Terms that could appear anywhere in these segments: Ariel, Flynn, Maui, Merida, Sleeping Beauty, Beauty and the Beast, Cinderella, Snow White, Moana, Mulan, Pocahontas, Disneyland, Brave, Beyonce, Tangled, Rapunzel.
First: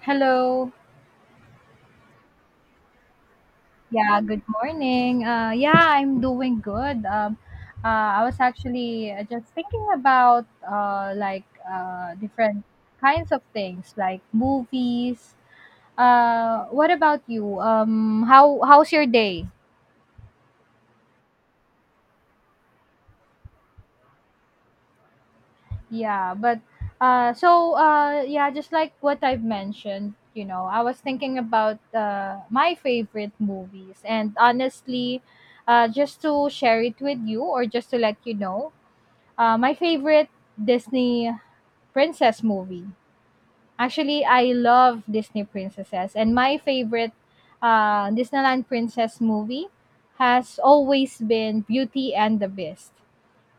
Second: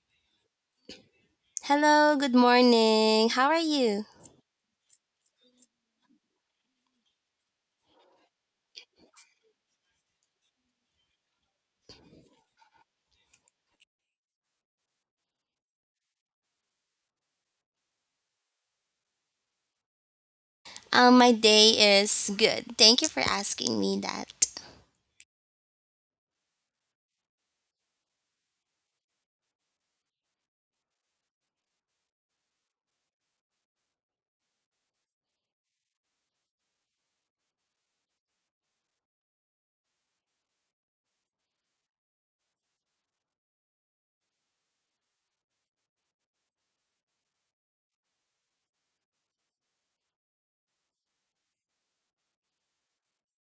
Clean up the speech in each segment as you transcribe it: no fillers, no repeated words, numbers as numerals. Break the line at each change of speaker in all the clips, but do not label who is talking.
Hello.
Hello, good morning. How are you?
Yeah, good morning. Yeah, I'm doing good. I was actually just thinking about different kinds of things, like movies. What about you? How's your day?
My day is good. Thank you for asking me that.
Yeah, but yeah, just like what I've mentioned, I was thinking about my favorite movies, and honestly, just to share it with you or just to let you know my favorite Disney princess movie. Actually, I love Disney princesses, and my favorite Disneyland princess movie has always been Beauty and the Beast.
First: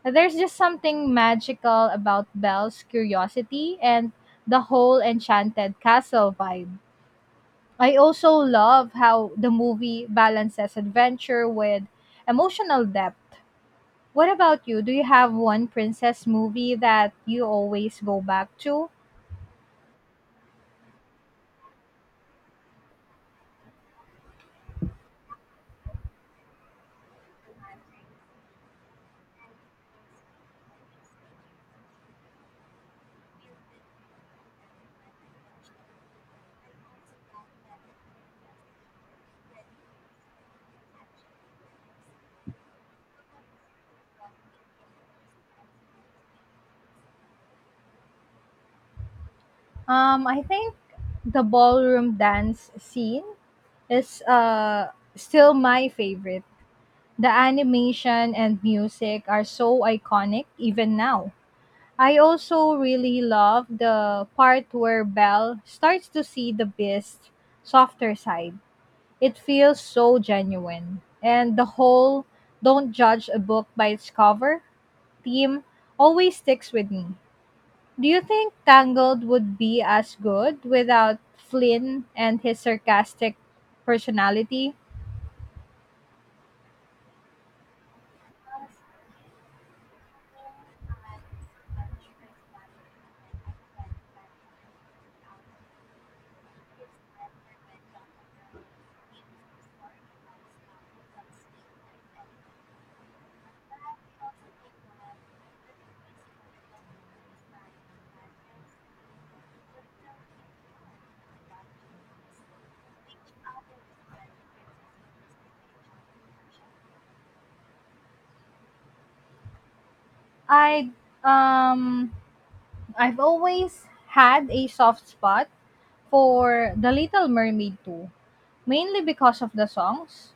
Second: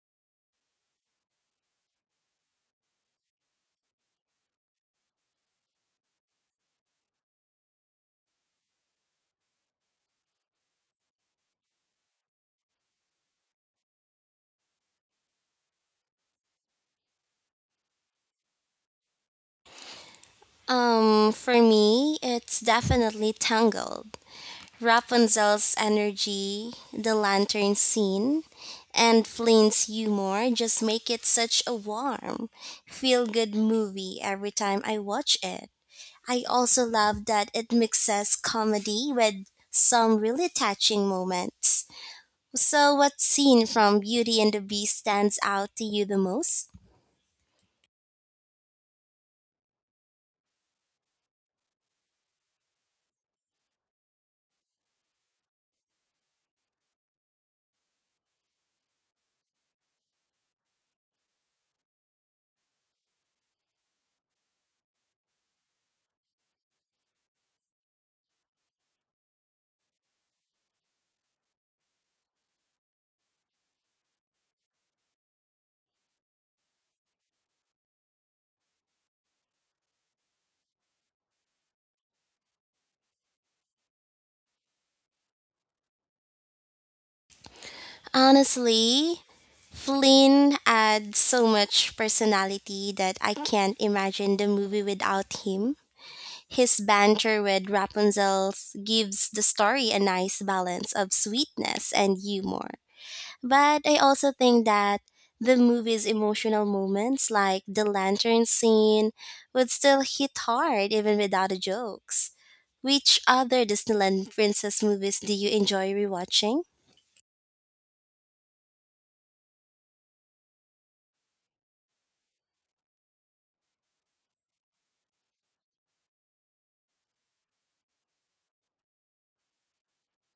There's just something magical about Belle's curiosity and the whole enchanted castle vibe. I also love how the movie balances adventure with emotional depth. What about you? Do you have one princess movie that you always go back to?
For me, it's definitely Tangled. Rapunzel's energy, the lantern scene, and Flynn's humor just make it such a warm, feel good movie every time I watch it. I also love that it mixes comedy with some really touching moments. So, what scene from Beauty and the Beast stands out to you the most?
I think the ballroom dance scene is still my favorite. The animation and music are so iconic even now. I also really love the part where Belle starts to see the beast's softer side. It feels so genuine. And the whole don't judge a book by its cover theme always sticks with me. Do you think Tangled would be as good without Flynn and his sarcastic personality?
Honestly, Flynn adds so much personality that I can't imagine the movie without him. His banter with Rapunzel gives the story a nice balance of sweetness and humor. But I also think that the movie's emotional moments, like the lantern scene, would still hit hard even without the jokes. Which other Disneyland princess movies do you enjoy rewatching?
I um I've always had a soft spot for The Little Mermaid too, mainly because of the songs.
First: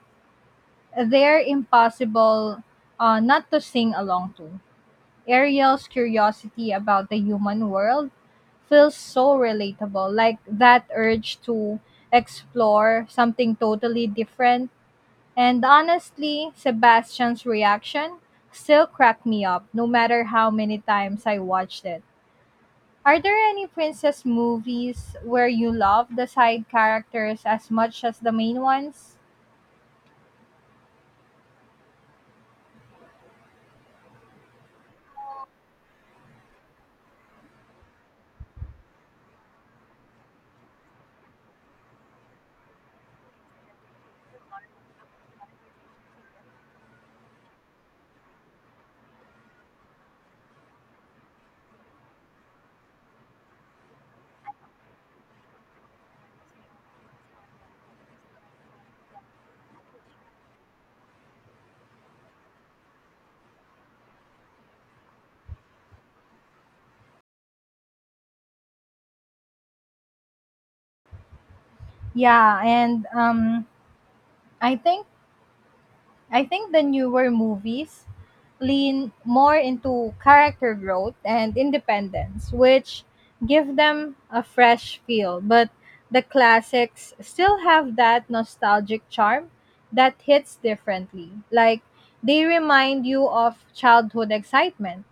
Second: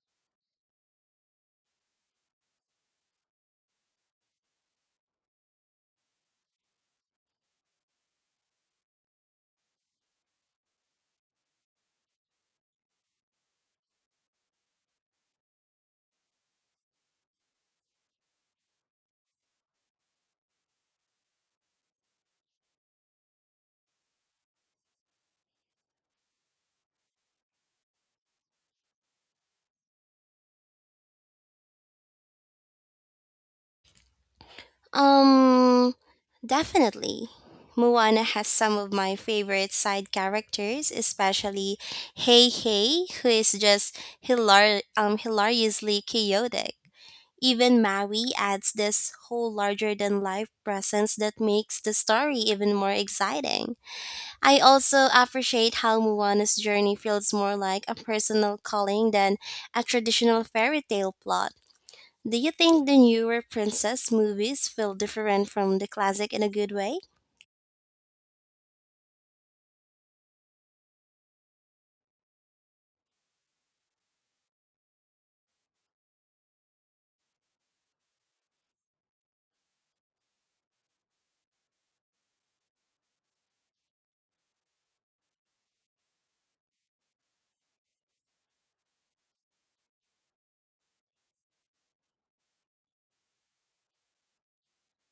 They're impossible not to sing along to. Ariel's curiosity about the human world feels so relatable, like that urge to explore something totally different. And honestly, Sebastian's reaction still cracked me up, no matter how many times I watched it. Are there any princess movies where you love the side characters as much as the main ones?
Um, definitely. Moana has some of my favorite side characters, especially Hey Hey, who is just hilariously chaotic. Even Maui adds this whole larger than life presence that makes the story even more exciting. I also appreciate how Moana's journey feels more like a personal calling than a traditional fairy tale plot. Do you think the newer princess movies feel different from the classic in a good way?
Yeah, and I think I think the newer movies lean more into character growth and independence, which give them a fresh feel. But the classics still have that nostalgic charm that hits differently. Like they remind you of childhood excitement.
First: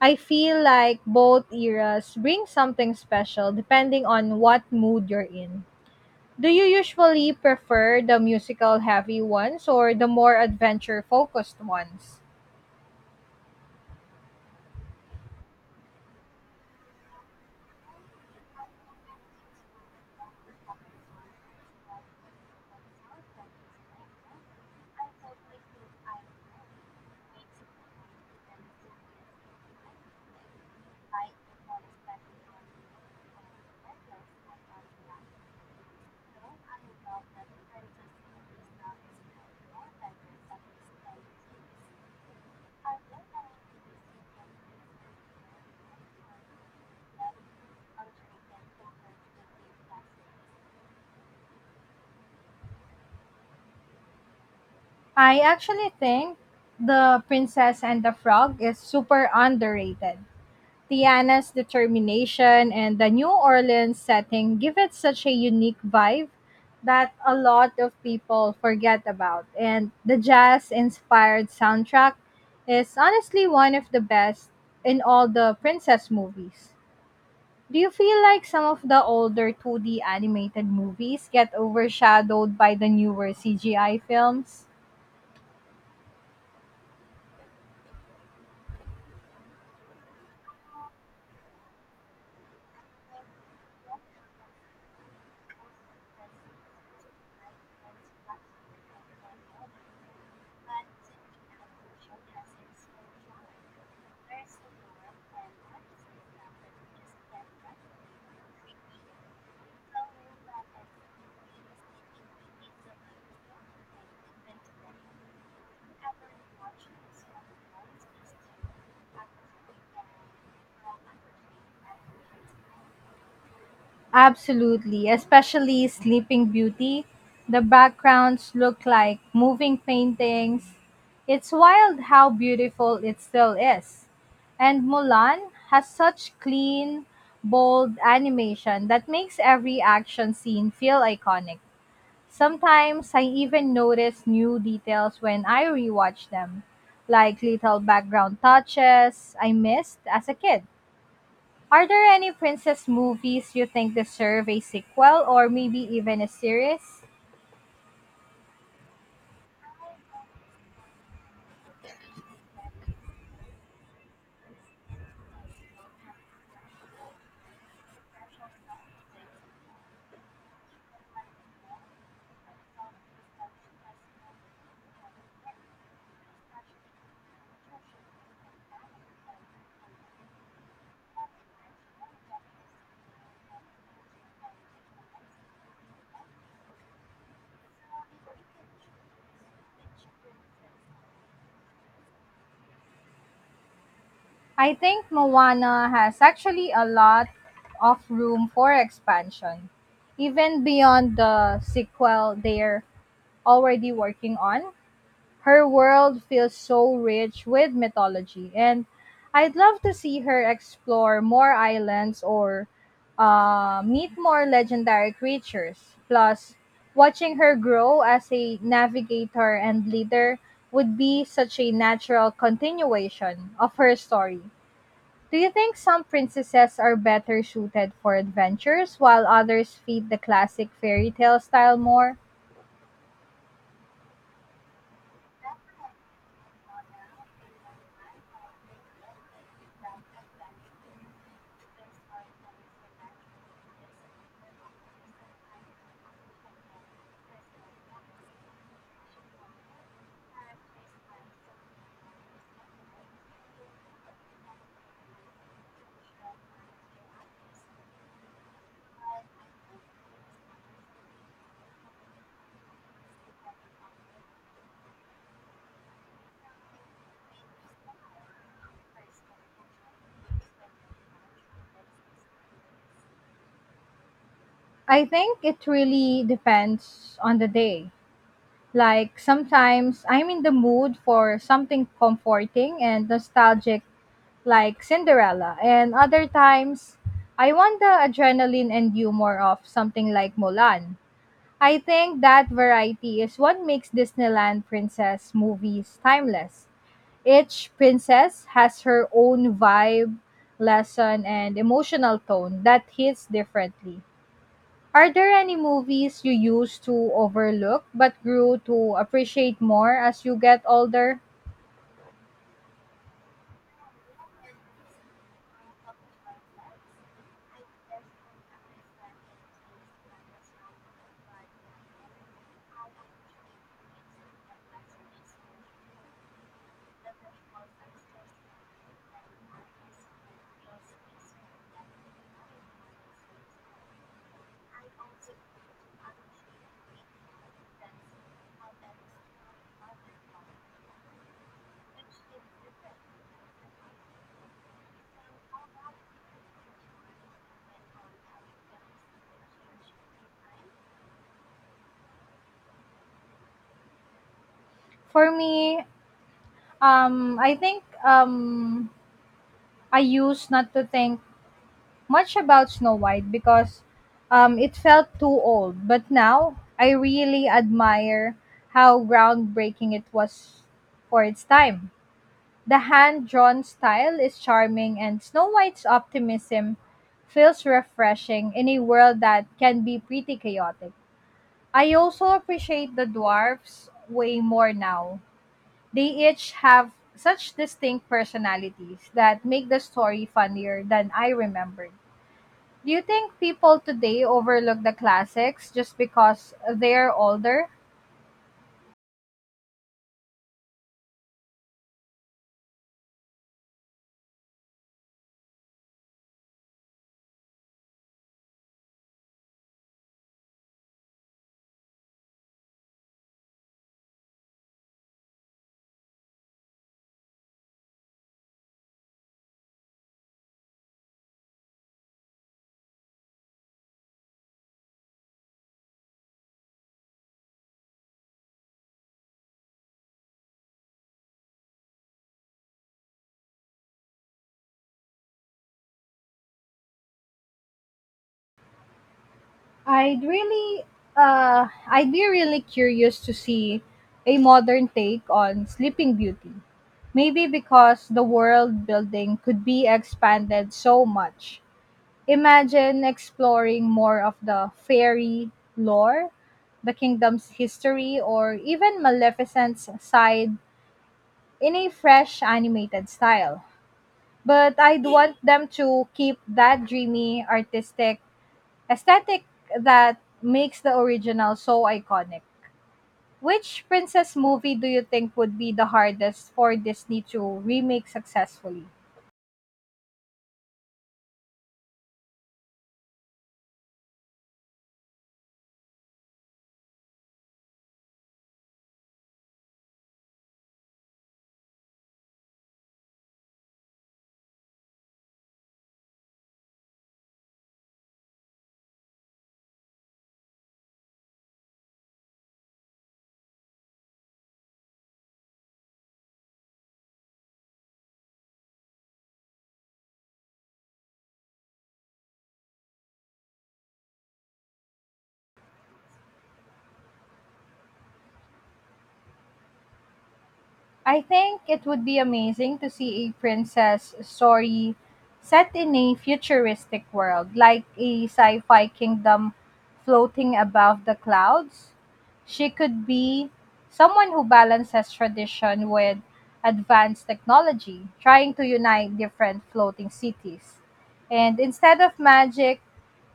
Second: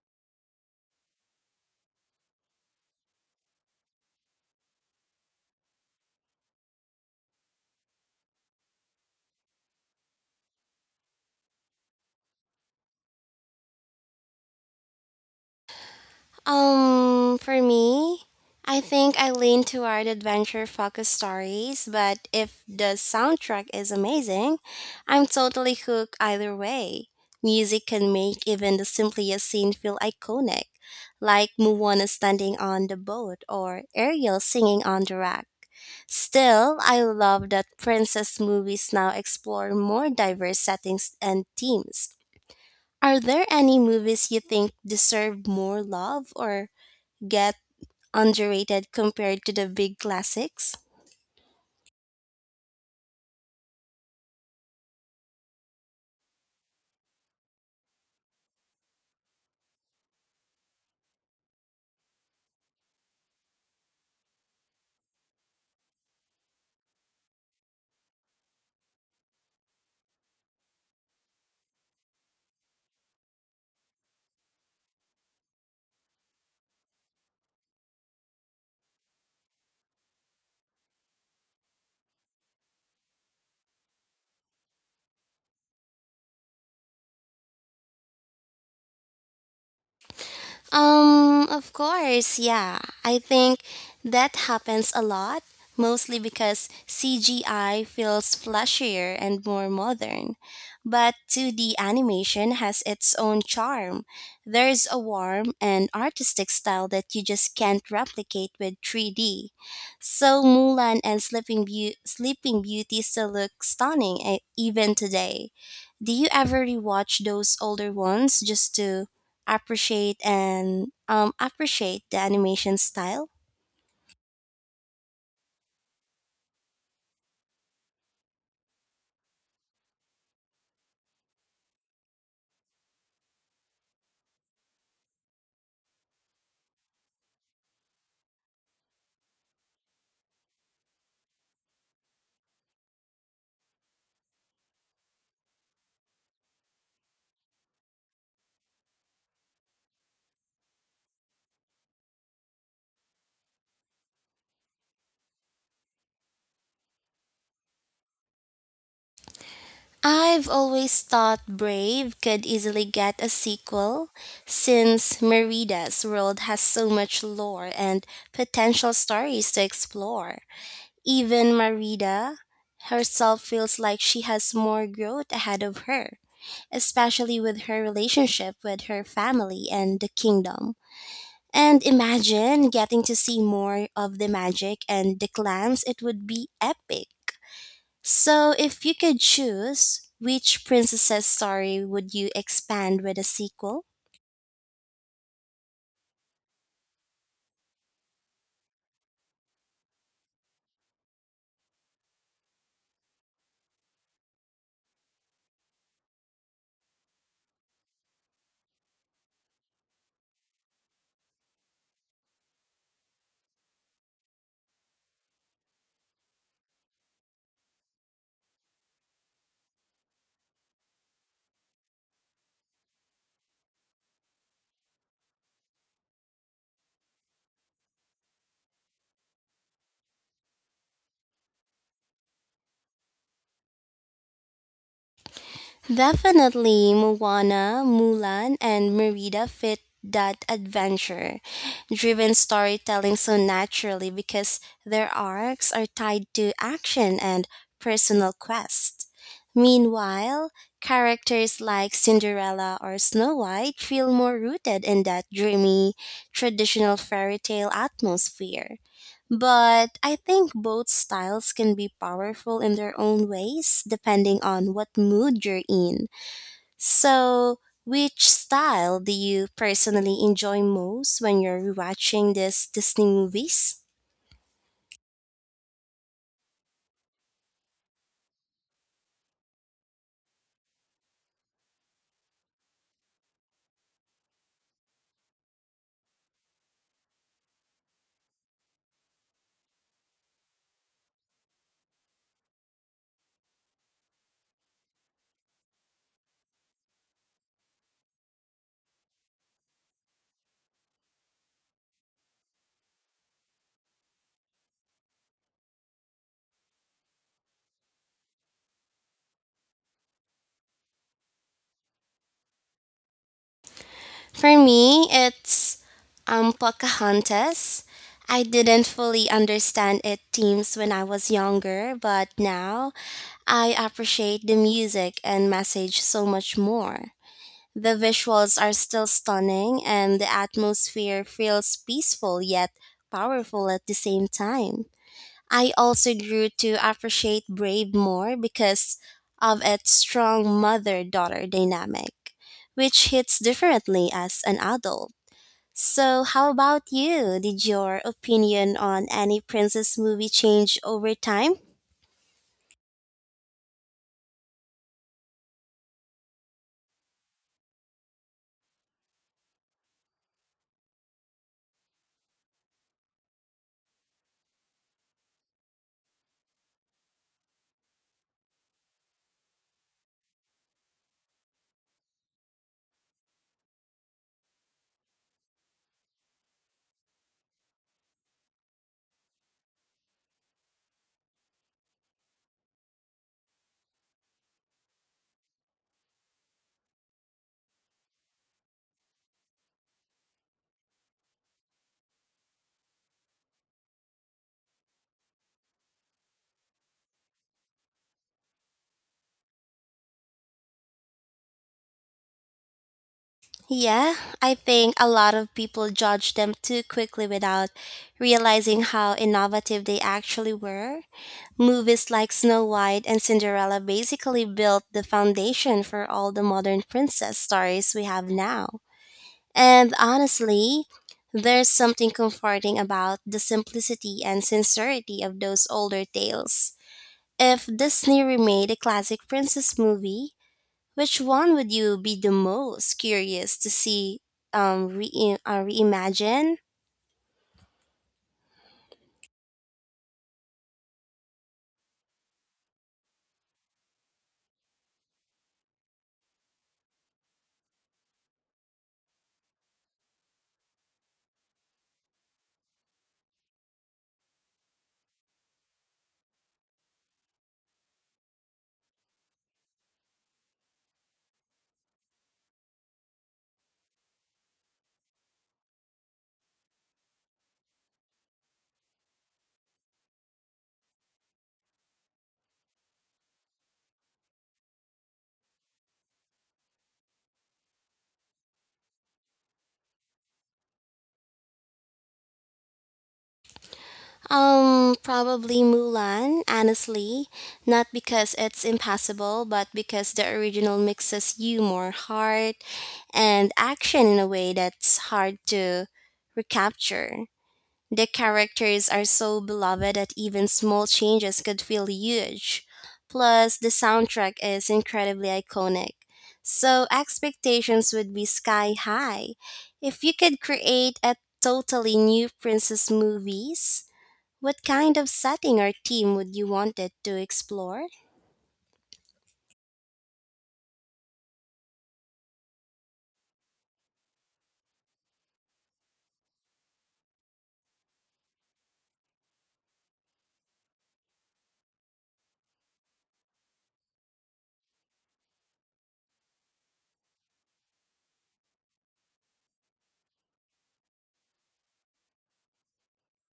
I feel like both eras bring something special depending on what mood you're in. Do you usually prefer the musical heavy ones or the more adventure focused ones?
For me, I think I lean toward adventure focused stories, but if the soundtrack is amazing, I'm totally hooked either way. Music can make even the simplest scene feel iconic, like Moana standing on the boat or Ariel singing on the rock. Still, I love that princess movies now explore more diverse settings and themes. Are there any movies you think deserve more love or get underrated compared to the big classics?
I actually think The Princess and the Frog is super underrated. Tiana's determination and the New Orleans setting give it such a unique vibe that a lot of people forget about. And the jazz inspired soundtrack is honestly one of the best in all the princess movies. Do you feel like some of the older 2D animated movies get overshadowed by the newer CGI films?
Of course, yeah. I think that happens a lot, mostly because CGI feels flashier and more modern. But 2D animation has its own charm. There's a warm and artistic style that you just can't replicate with 3D. So Mulan and Sleeping Beauty still look stunning eh, even today. Do you ever rewatch those older ones just to appreciate the animation style?
Absolutely, especially Sleeping Beauty. The backgrounds look like moving paintings. It's wild how beautiful it still is. And Mulan has such clean, bold animation that makes every action scene feel iconic. Sometimes I even notice new details when I rewatch them, like little background touches I missed as a kid. Are there any princess movies you think deserve a sequel or maybe even a series?
I've always thought Brave could easily get a sequel since Merida's world has so much lore and potential stories to explore. Even Merida herself feels like she has more growth ahead of her, especially with her relationship with her family and the kingdom. And imagine getting to see more of the magic and the clans, it would be epic. So, if you could choose, which princess's story would you expand with a sequel?
I think Moana has actually a lot of room for expansion, even beyond the sequel they're already working on. Her world feels so rich with mythology, and I'd love to see her explore more islands or meet more legendary creatures. Plus, watching her grow as a navigator and leader would be such a natural continuation of her story. Do you think some princesses are better suited for adventures while others feed the classic fairy tale style more?
Definitely Moana, Mulan, and Merida fit that adventure driven storytelling so naturally because their arcs are tied to action and personal quests. Meanwhile, characters like Cinderella or Snow White feel more rooted in that dreamy, traditional fairy tale atmosphere. But I think both styles can be powerful in their own ways depending on what mood you're in. So, which style do you personally enjoy most when you're watching these Disney movies?
I think it really depends on the day. Like sometimes I'm in the mood for something comforting and nostalgic, like Cinderella, and other times I want the adrenaline and humor of something like Mulan. I think that variety is what makes Disneyland princess movies timeless. Each princess has her own vibe, lesson, and emotional tone that hits differently. Are there any movies you used to overlook but grew to appreciate more as you get older?
For me, it's Pocahontas. I didn't fully understand its themes when I was younger, but now I appreciate the music and message so much more. The visuals are still stunning, and the atmosphere feels peaceful yet powerful at the same time. I also grew to appreciate Brave more because of its strong mother daughter dynamic, which hits differently as an adult. So, how about you? Did your opinion on any princess movie change over time?
For me, I think I used not to think much about Snow White because it felt too old. But now, I really admire how groundbreaking it was for its time. The hand drawn style is charming, and Snow White's optimism feels refreshing in a world that can be pretty chaotic. I also appreciate the dwarfs way more now. They each have such distinct personalities that make the story funnier than I remembered. Do you think people today overlook the classics just because they're older?
Yeah, I think a lot of people judge them too quickly without realizing how innovative they actually were. Movies like Snow White and Cinderella basically built the foundation for all the modern princess stories we have now. And honestly, there's something comforting about the simplicity and sincerity of those older tales. If Disney remade a classic princess movie, which one would you be the most curious to see reimagine?
I'd really, I'd be really curious to see a modern take on Sleeping Beauty. Maybe because the world building could be expanded so much. Imagine exploring more of the fairy lore, the kingdom's history, or even Maleficent's side in a fresh animated style. But I'd want them to keep that dreamy, artistic, aesthetic that makes the original so iconic. Which princess movie do you think would be the hardest for Disney to remake successfully?
Probably Mulan, honestly. Not because it's impossible, but because the original mixes humor, heart, and action in a way that's hard to recapture. The characters are so beloved that even small changes could feel huge. Plus, the soundtrack is incredibly iconic. So, expectations would be sky high. If you could create a totally new princess movies, what kind of setting or theme would you want it to explore?
I think it would be amazing to see a princess story set in a futuristic world, like a sci fi kingdom floating above the clouds. She could be someone who balances tradition with advanced technology, trying to unite different floating cities. And instead of magic,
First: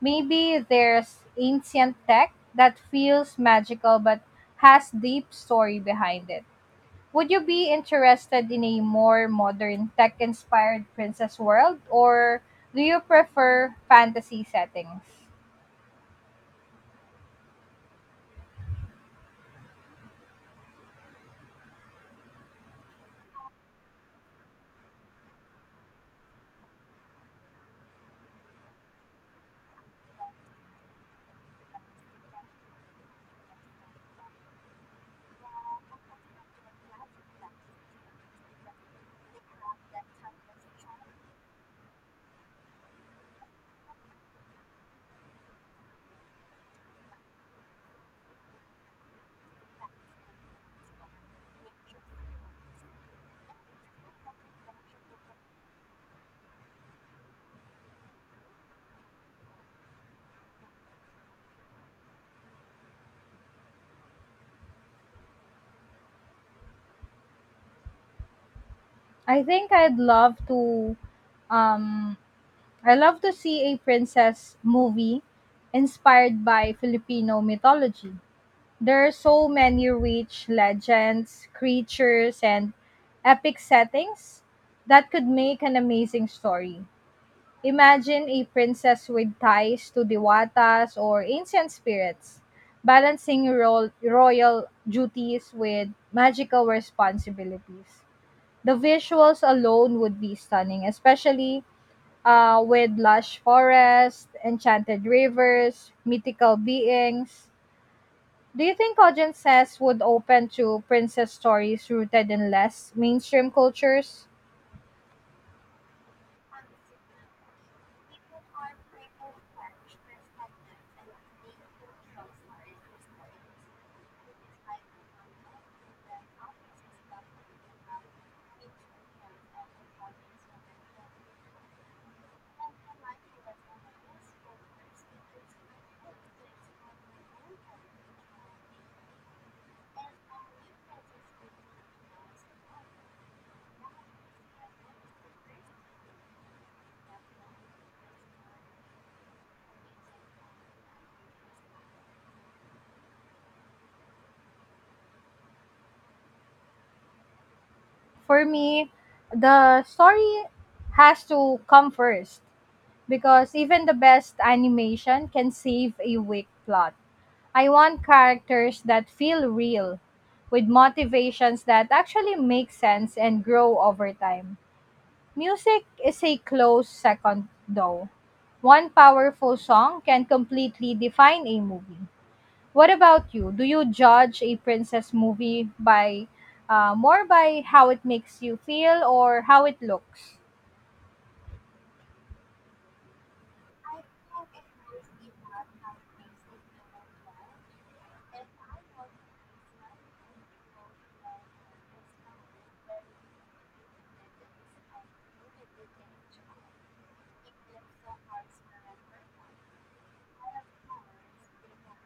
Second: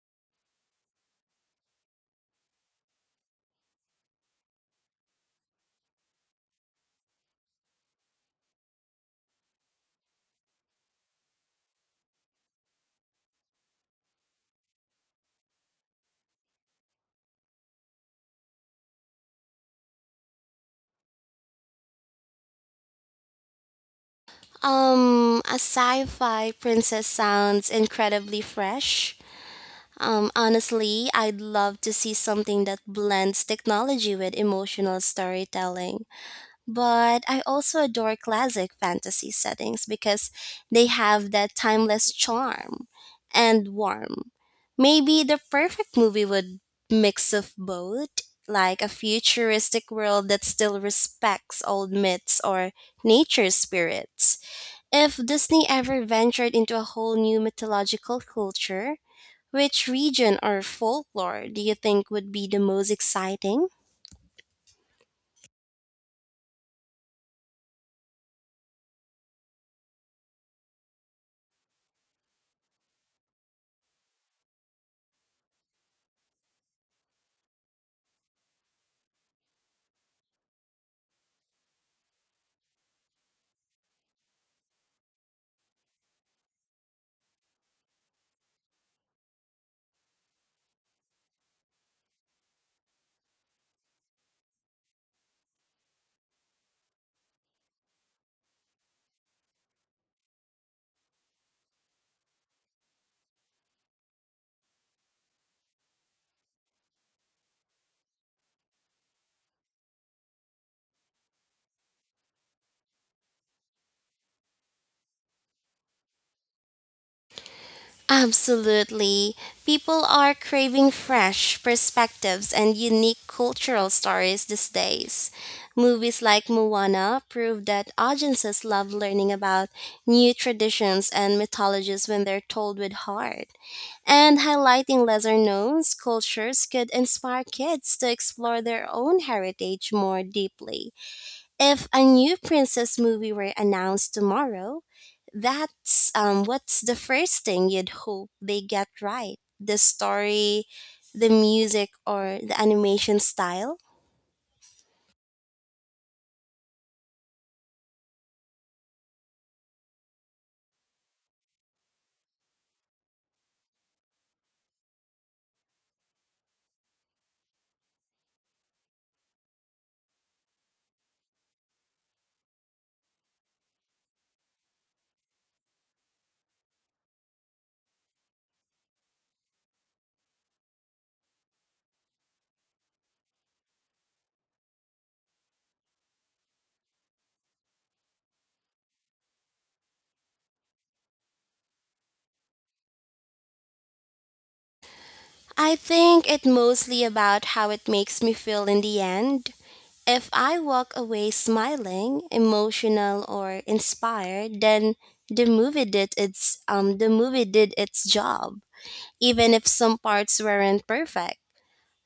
maybe there's ancient tech that feels magical but has deep story behind it. Would you be interested in a more modern tech inspired princess world or do you prefer fantasy settings?
A sci-fi princess sounds incredibly fresh. Honestly, I'd love to see something that blends technology with emotional storytelling. But I also adore classic fantasy settings because they have that timeless charm and warmth. Maybe the perfect movie would mix of both, like a futuristic world that still respects old myths or nature spirits. If Disney ever ventured into a whole new mythological culture, which region or folklore do you think would be the most exciting?
I'd love to um I love to see a princess movie inspired by Filipino mythology. There are so many rich legends, creatures and epic settings that could make an amazing story. Imagine a princess with ties to diwatas or ancient spirits, balancing royal duties with magical responsibilities. The visuals alone would be stunning, especially with lush forests, enchanted rivers, mythical beings. Do you think audiences would open to princess stories rooted in less mainstream cultures?
Absolutely. People are craving fresh perspectives and unique cultural stories these days. Movies like Moana prove that audiences love learning about new traditions and mythologies when they're told with heart. And highlighting lesser known cultures could inspire kids to explore their own heritage more deeply. If a new princess movie were announced tomorrow, that's what's the first thing you'd hope they get right? The story, the music, or the animation style?
For me, the story has to come first, because even the best animation can save a weak plot. I want characters that feel real, with motivations that actually make sense and grow over time. Music is a close second, though. One powerful song can completely define a movie. What about you? Do you judge a princess movie by more by how it makes you feel or how it looks?
I think it's mostly about how it makes me feel in the end. If I walk away smiling, emotional, or inspired, then the movie did its job, even if some parts weren't perfect.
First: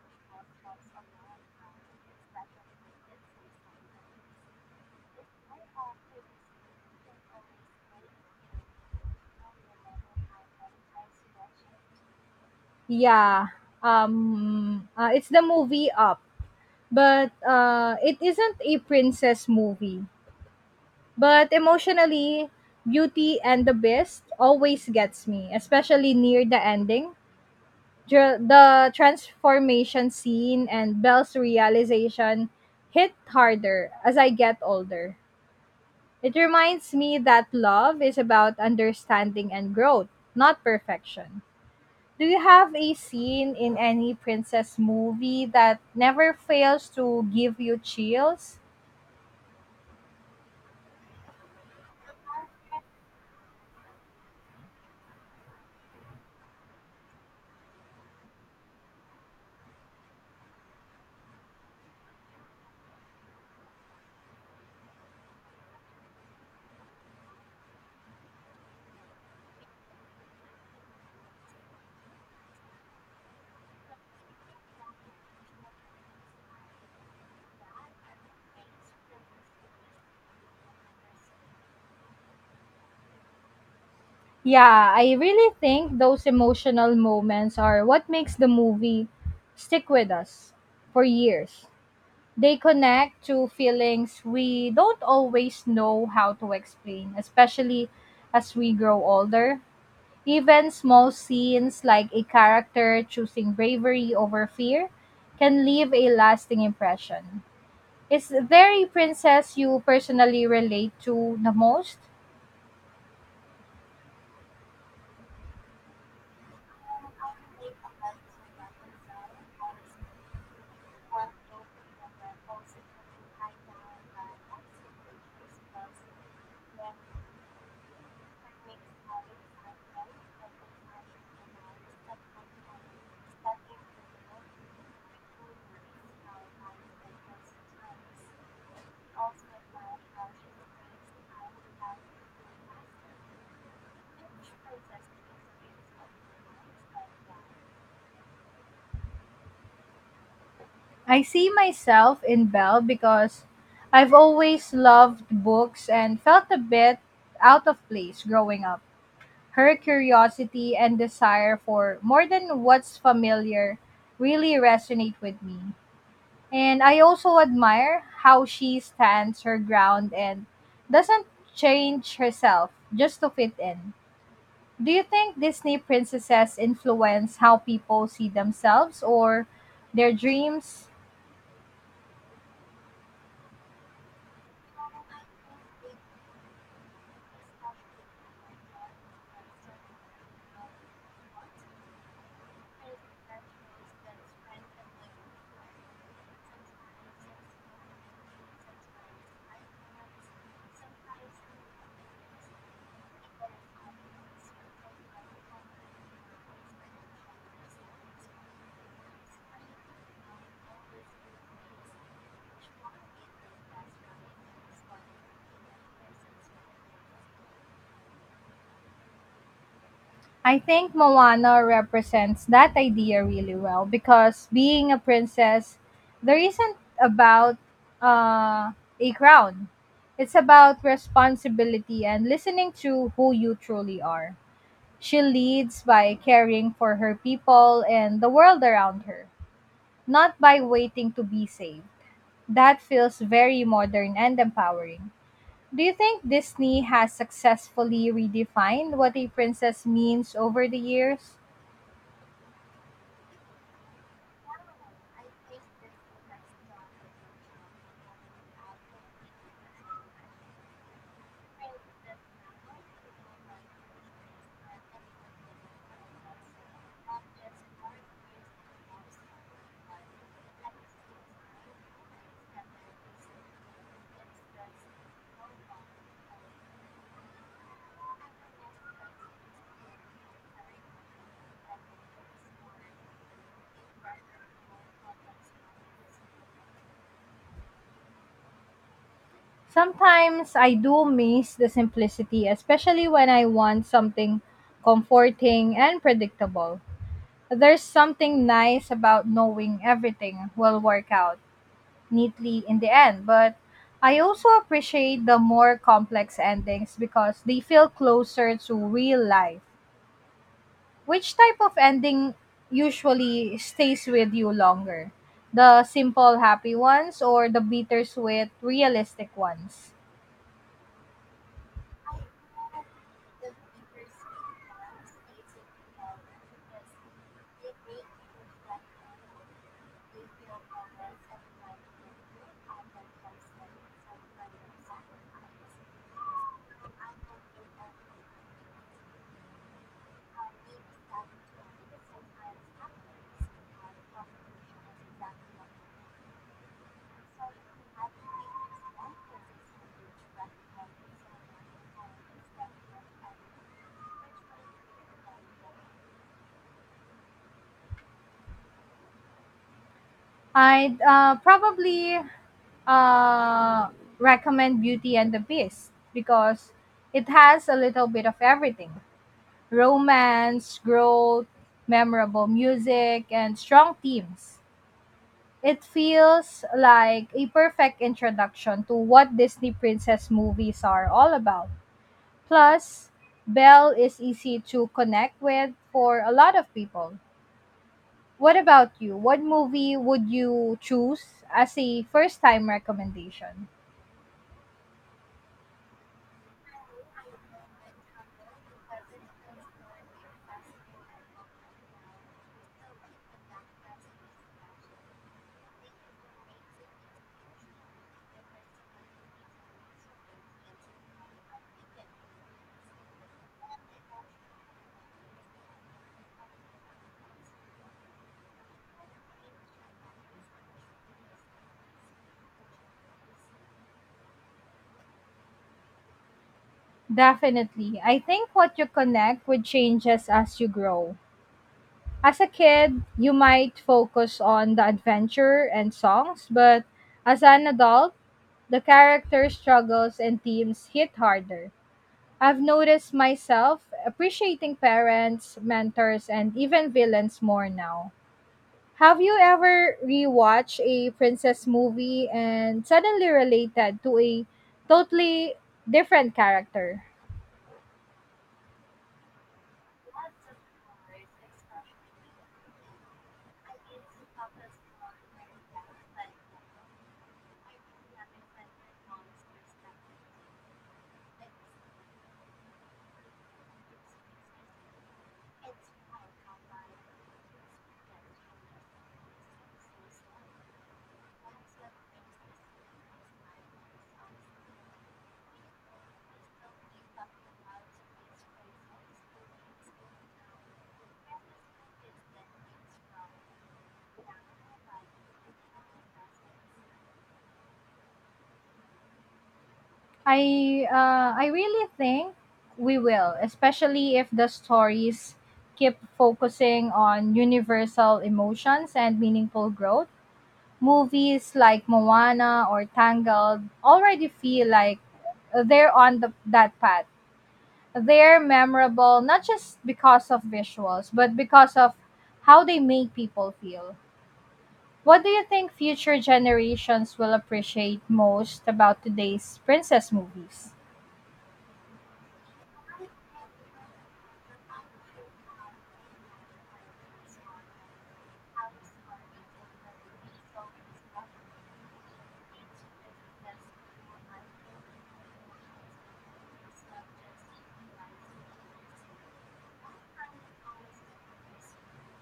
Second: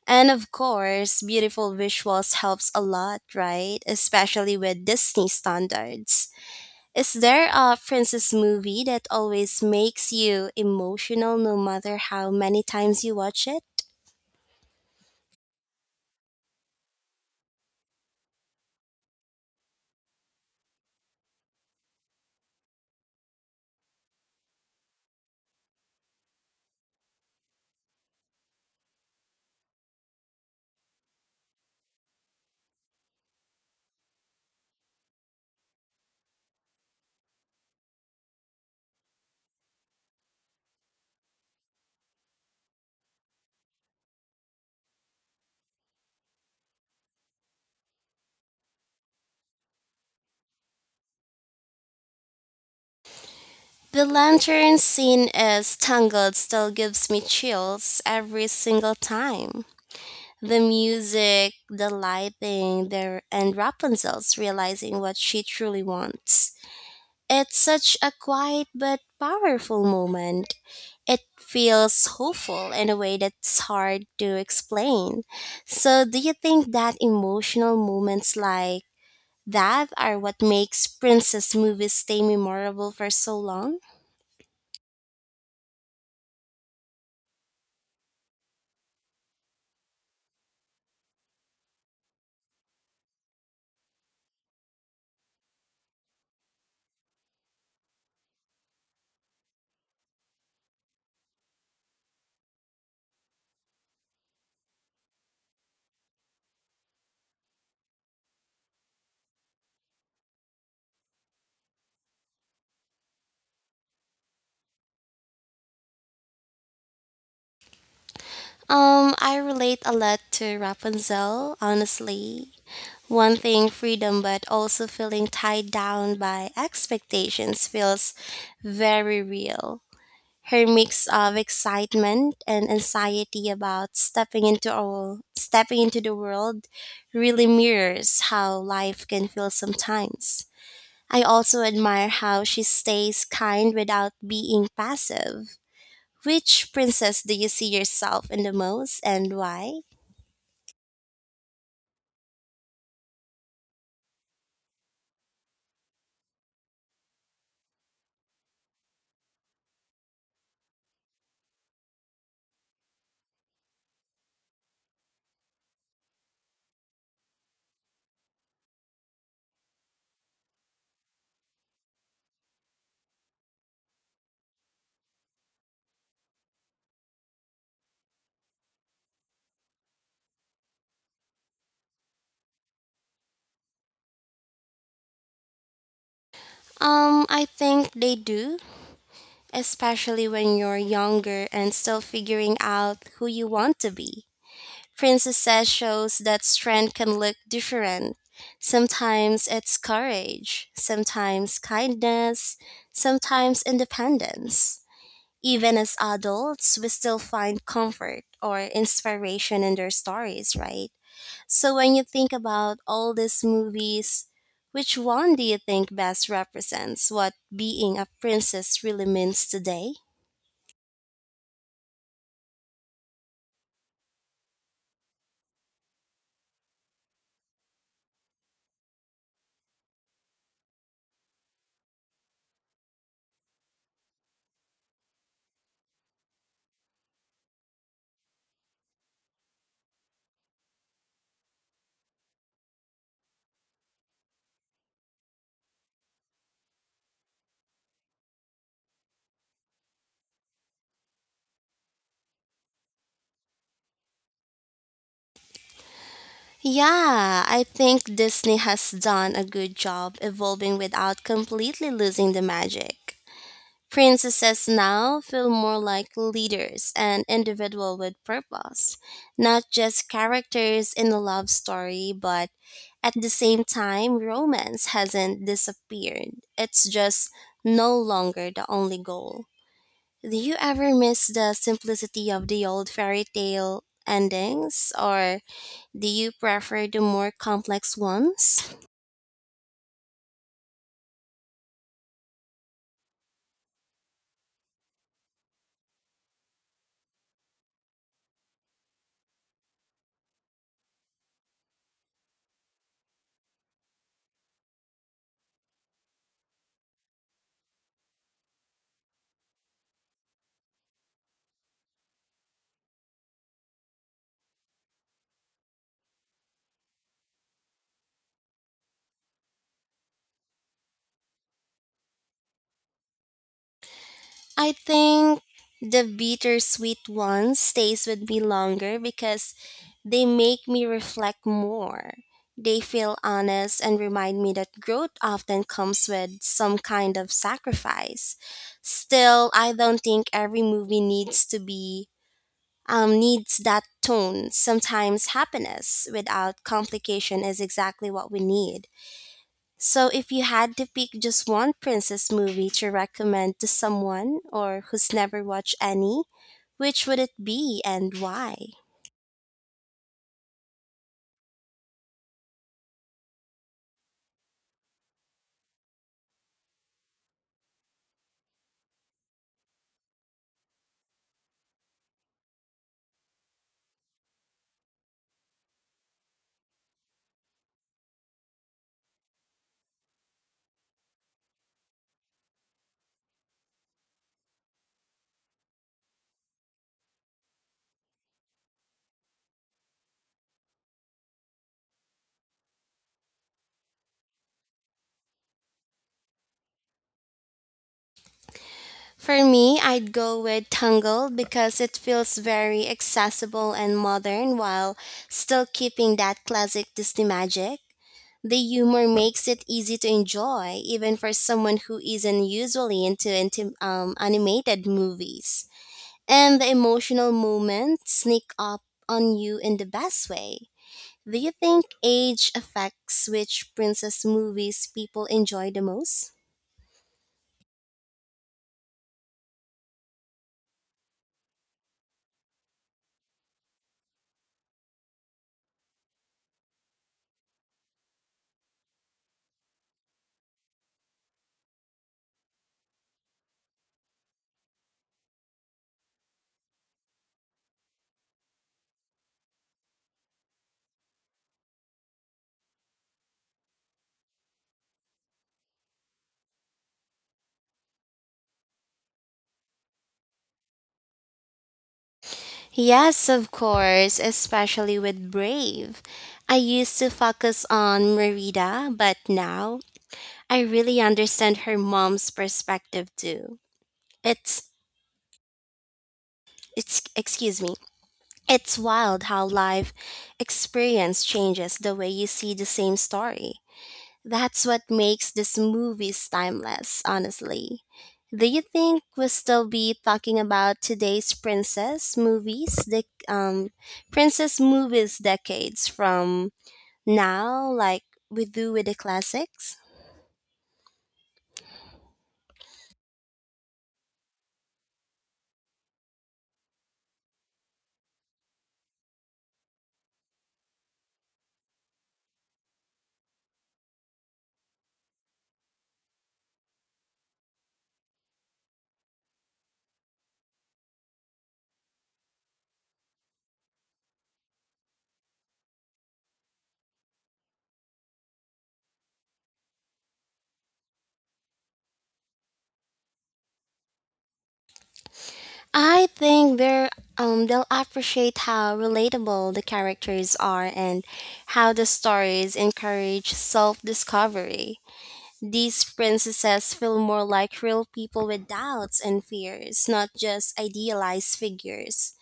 And of course, beautiful visuals helps a lot, right? Especially with Disney standards. Is there a princess movie that always makes you emotional no matter how many times you
Yeah,
watch it?
it's the movie Up, but it isn't a princess movie. But emotionally, Beauty and the Beast always gets me, especially near the ending. The transformation scene and Belle's realization hit harder as I get older. It reminds me that love is about understanding and growth, not perfection. Do you have a scene in any princess movie that never fails to give you chills?
The lantern scene is tangled still gives me chills every single time. The music, the lighting, and Rapunzel's realizing what she truly wants. It's such a quiet but powerful moment. It feels hopeful in a way that's hard to explain. So, do you think that emotional moments like that are what makes princess movies stay memorable for so long?
Yeah, I really think those emotional moments are what makes the movie stick with us for years. They connect to feelings we don't always know how to explain, especially as we grow older. Even small scenes like a character choosing bravery over fear can leave a lasting impression. Is there a princess you personally relate to the most?
I relate a lot to Rapunzel, honestly. One thing, freedom, but also feeling tied down by expectations feels very real. Her mix of excitement and anxiety about stepping into the world really mirrors how life can feel sometimes. I also admire how she stays kind without being passive. Which princess do you see yourself in the most and why?
I see myself in Belle because I've always loved books and felt a bit out of place growing up. Her curiosity and desire for more than what's familiar really resonate with me. And I also admire how she stands her ground and doesn't change herself just to fit in. Do you think Disney princesses influence how people see themselves or their dreams?
I think they do, especially when you're younger and still figuring out who you want to be. Princesses shows that strength can look different. Sometimes it's courage, sometimes kindness, sometimes independence. Even as adults, we still find comfort or inspiration in their stories, right? So when you think about all these movies, which one do you think best represents what being a princess really means today?
I think Moana represents that idea really well because being a princess, there isn't about uh, a crown. It's about responsibility and listening to who you truly are. She leads by caring for her people and the world around her, not by waiting to be saved. That feels very modern and empowering. Do you think Disney has successfully redefined what a princess means over the years?
Yeah, I think Disney has done a good job evolving without completely losing the magic. Princesses now feel more like leaders and individual with purpose, not just characters in a love story, but at the same time, romance hasn't disappeared. It's just no longer the only goal. Do you ever miss the simplicity of the old fairy tale endings or do you prefer the more complex ones?
Sometimes I do miss the simplicity, especially when I want something comforting and predictable. There's something nice about knowing everything will work out neatly in the end, but I also appreciate the more complex endings because they feel closer to real life. Which type of ending usually stays with you longer? The simple, happy ones or the bittersweet, realistic ones?
I think the bittersweet ones stays with me longer because they make me reflect more. They feel honest and remind me that growth often comes with some kind of sacrifice. Still, I don't think every movie needs to be needs that tone. Sometimes happiness without complication is exactly what we need. So, if you had to pick just one princess movie to recommend to someone or who's never watched any, which would it be and why?
I'd probably uh, recommend Beauty and the Beast because it has a little bit of everything: romance, growth, memorable music, and strong themes. It feels like a perfect introduction to what Disney princess movies are all about. Plus, Belle is easy to connect with for a lot of people. What about you? What movie would you choose as a first time recommendation?
For me, I'd go with Tangled because it feels very accessible and modern while still keeping that classic Disney magic. The humor makes it easy to enjoy, even for someone who isn't usually into animated movies. And the emotional moments sneak up on you in the best way. Do you think age affects which princess movies people enjoy the most?
Definitely. I think what you connect with changes as you grow. As a kid, you might focus on the adventure and songs, but as an adult, the character struggles and themes hit harder. I've noticed myself appreciating parents, mentors, and even villains more now. Have you ever rewatched a princess movie and suddenly related to a totally different character?
Yes, of course, especially with Brave. I used to focus on Merida, but now I really understand her mom's perspective too. It's it's Excuse me. It's wild how life experience changes the way you see the same story. That's what makes these movies timeless, honestly. Do you think we'll still be talking about today's princess movies, the princess movies decades from now, like we do with the classics?
I really think we will, especially if the stories keep focusing on universal emotions and meaningful growth. Movies like Moana or Tangled already feel like they're on that path. They're memorable not just because of visuals, but because of how they make people feel. What do you think future generations will appreciate most about today's princess movies?
I think they're They'll appreciate how relatable the characters are and how the stories encourage self-discovery. These princesses feel more like real people with doubts and fears, not just idealized figures.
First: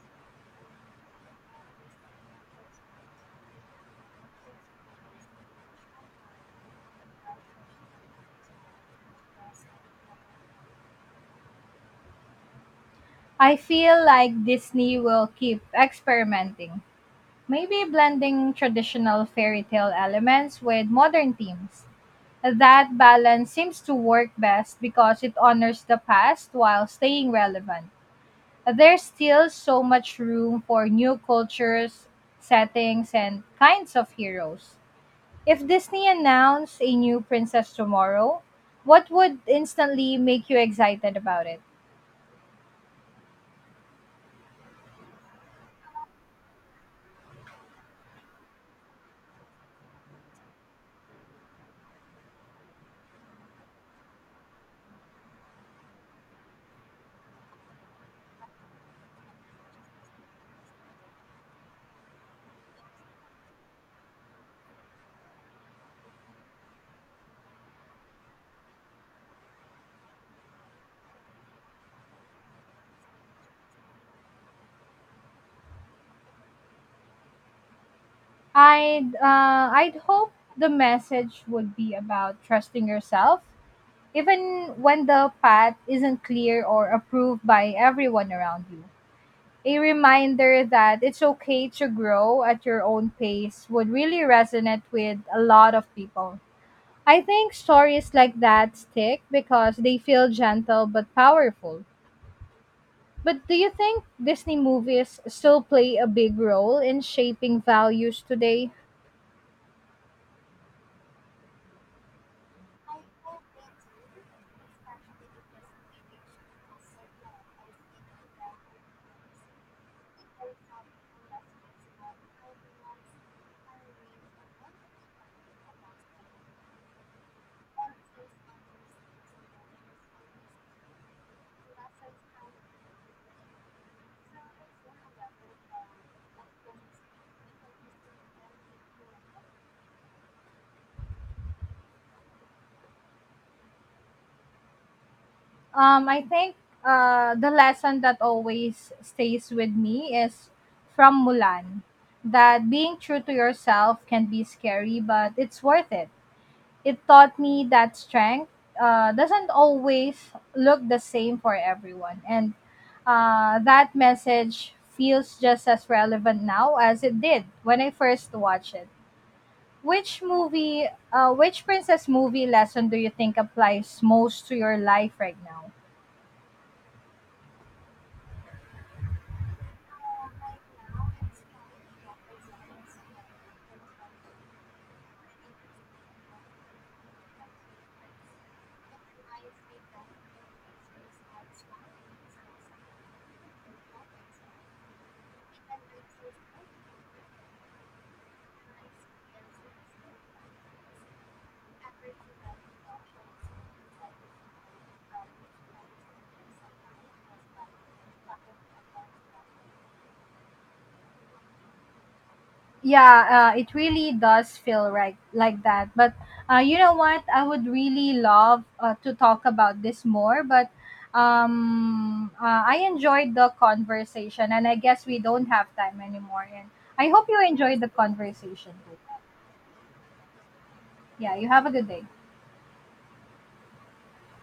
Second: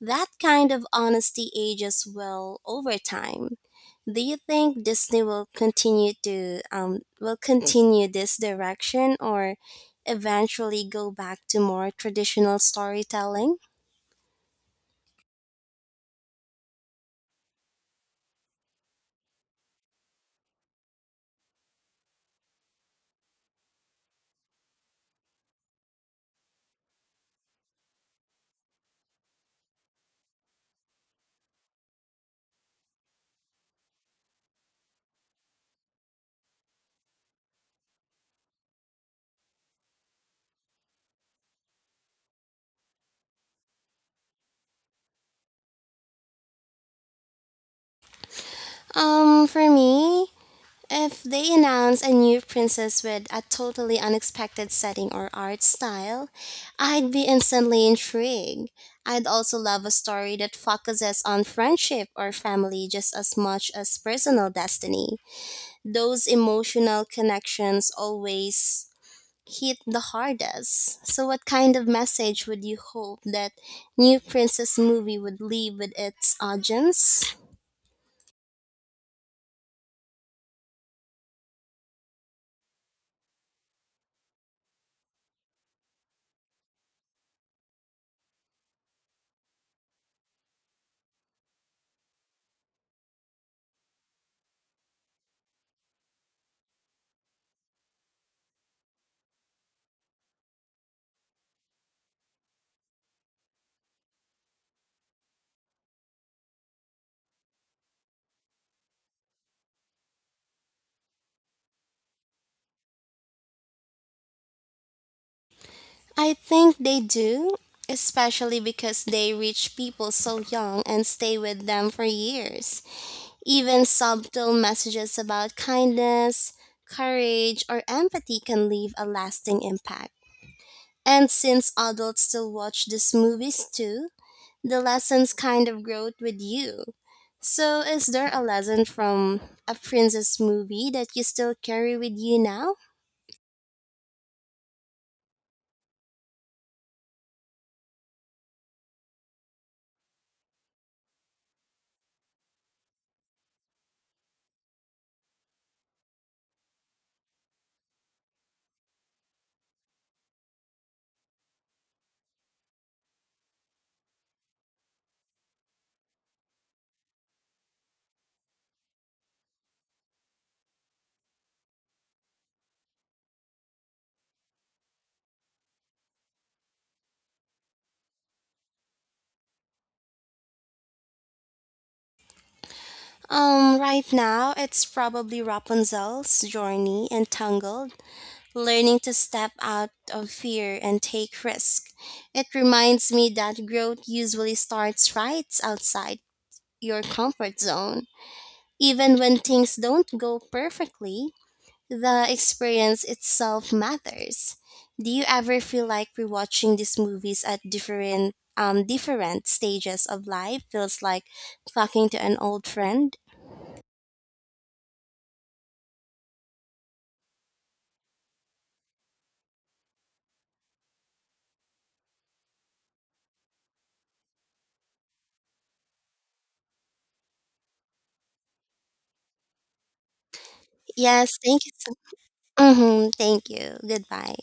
That kind of honesty ages well over time. Do you think Disney will continue to will continue this direction or eventually go back to more traditional
I
storytelling?
feel like Disney will keep experimenting, maybe blending traditional fairy tale elements with modern themes. That balance seems to work best because it honors the past while staying relevant. There's still so much room for new cultures, settings, and kinds of heroes. If Disney announced a new princess tomorrow, what would instantly make you excited about it?
For me, if they announce a new princess with a totally unexpected setting or art style, I'd be instantly intrigued. I'd also love a story that focuses on friendship or family just as much as personal destiny. Those emotional connections always hit the hardest. So, what kind of message would you hope that New Princess movie would leave with its audience?
I'd hope the message would be about trusting yourself, even when the path isn't clear or approved by everyone around you. A reminder that it's okay to grow at your own pace would really resonate with a lot of people. I think stories like that stick because they feel gentle but powerful. But do you think Disney movies still play a big role in shaping values today?
I think they do, especially because they reach people so young and stay with them for years. Even subtle messages about kindness, courage, or empathy can leave a lasting impact. And since adults still watch these movies too, the lessons kind of grow with you. So, is there a lesson from a princess movie that you still carry with you now?
I think the lesson that always stays with me is from Mulan, that being true to yourself can be scary, but it's worth it. It taught me that strength doesn't always look the same for everyone. And that message feels just as relevant now as it did when I first watched it. Which movie, which princess movie lesson do you think applies most to your life right now?
Right now, it's probably Rapunzel's journey entangled, learning to step out of fear and take risk. It reminds me that growth usually starts right outside your comfort zone. Even when things don't go perfectly, the experience itself matters. Do you ever feel like rewatching these movies at different stages of life feels like talking to an old
Yeah,
friend?
it really does feel right like that, but you know what, I would really love to talk about this more, but I enjoyed the conversation and I guess we don't have time anymore, and I hope you enjoyed the conversation.
Yes,
Yeah, you have
thank
a
you
good
so.
day.
Mm-hmm. Thank you. Goodbye.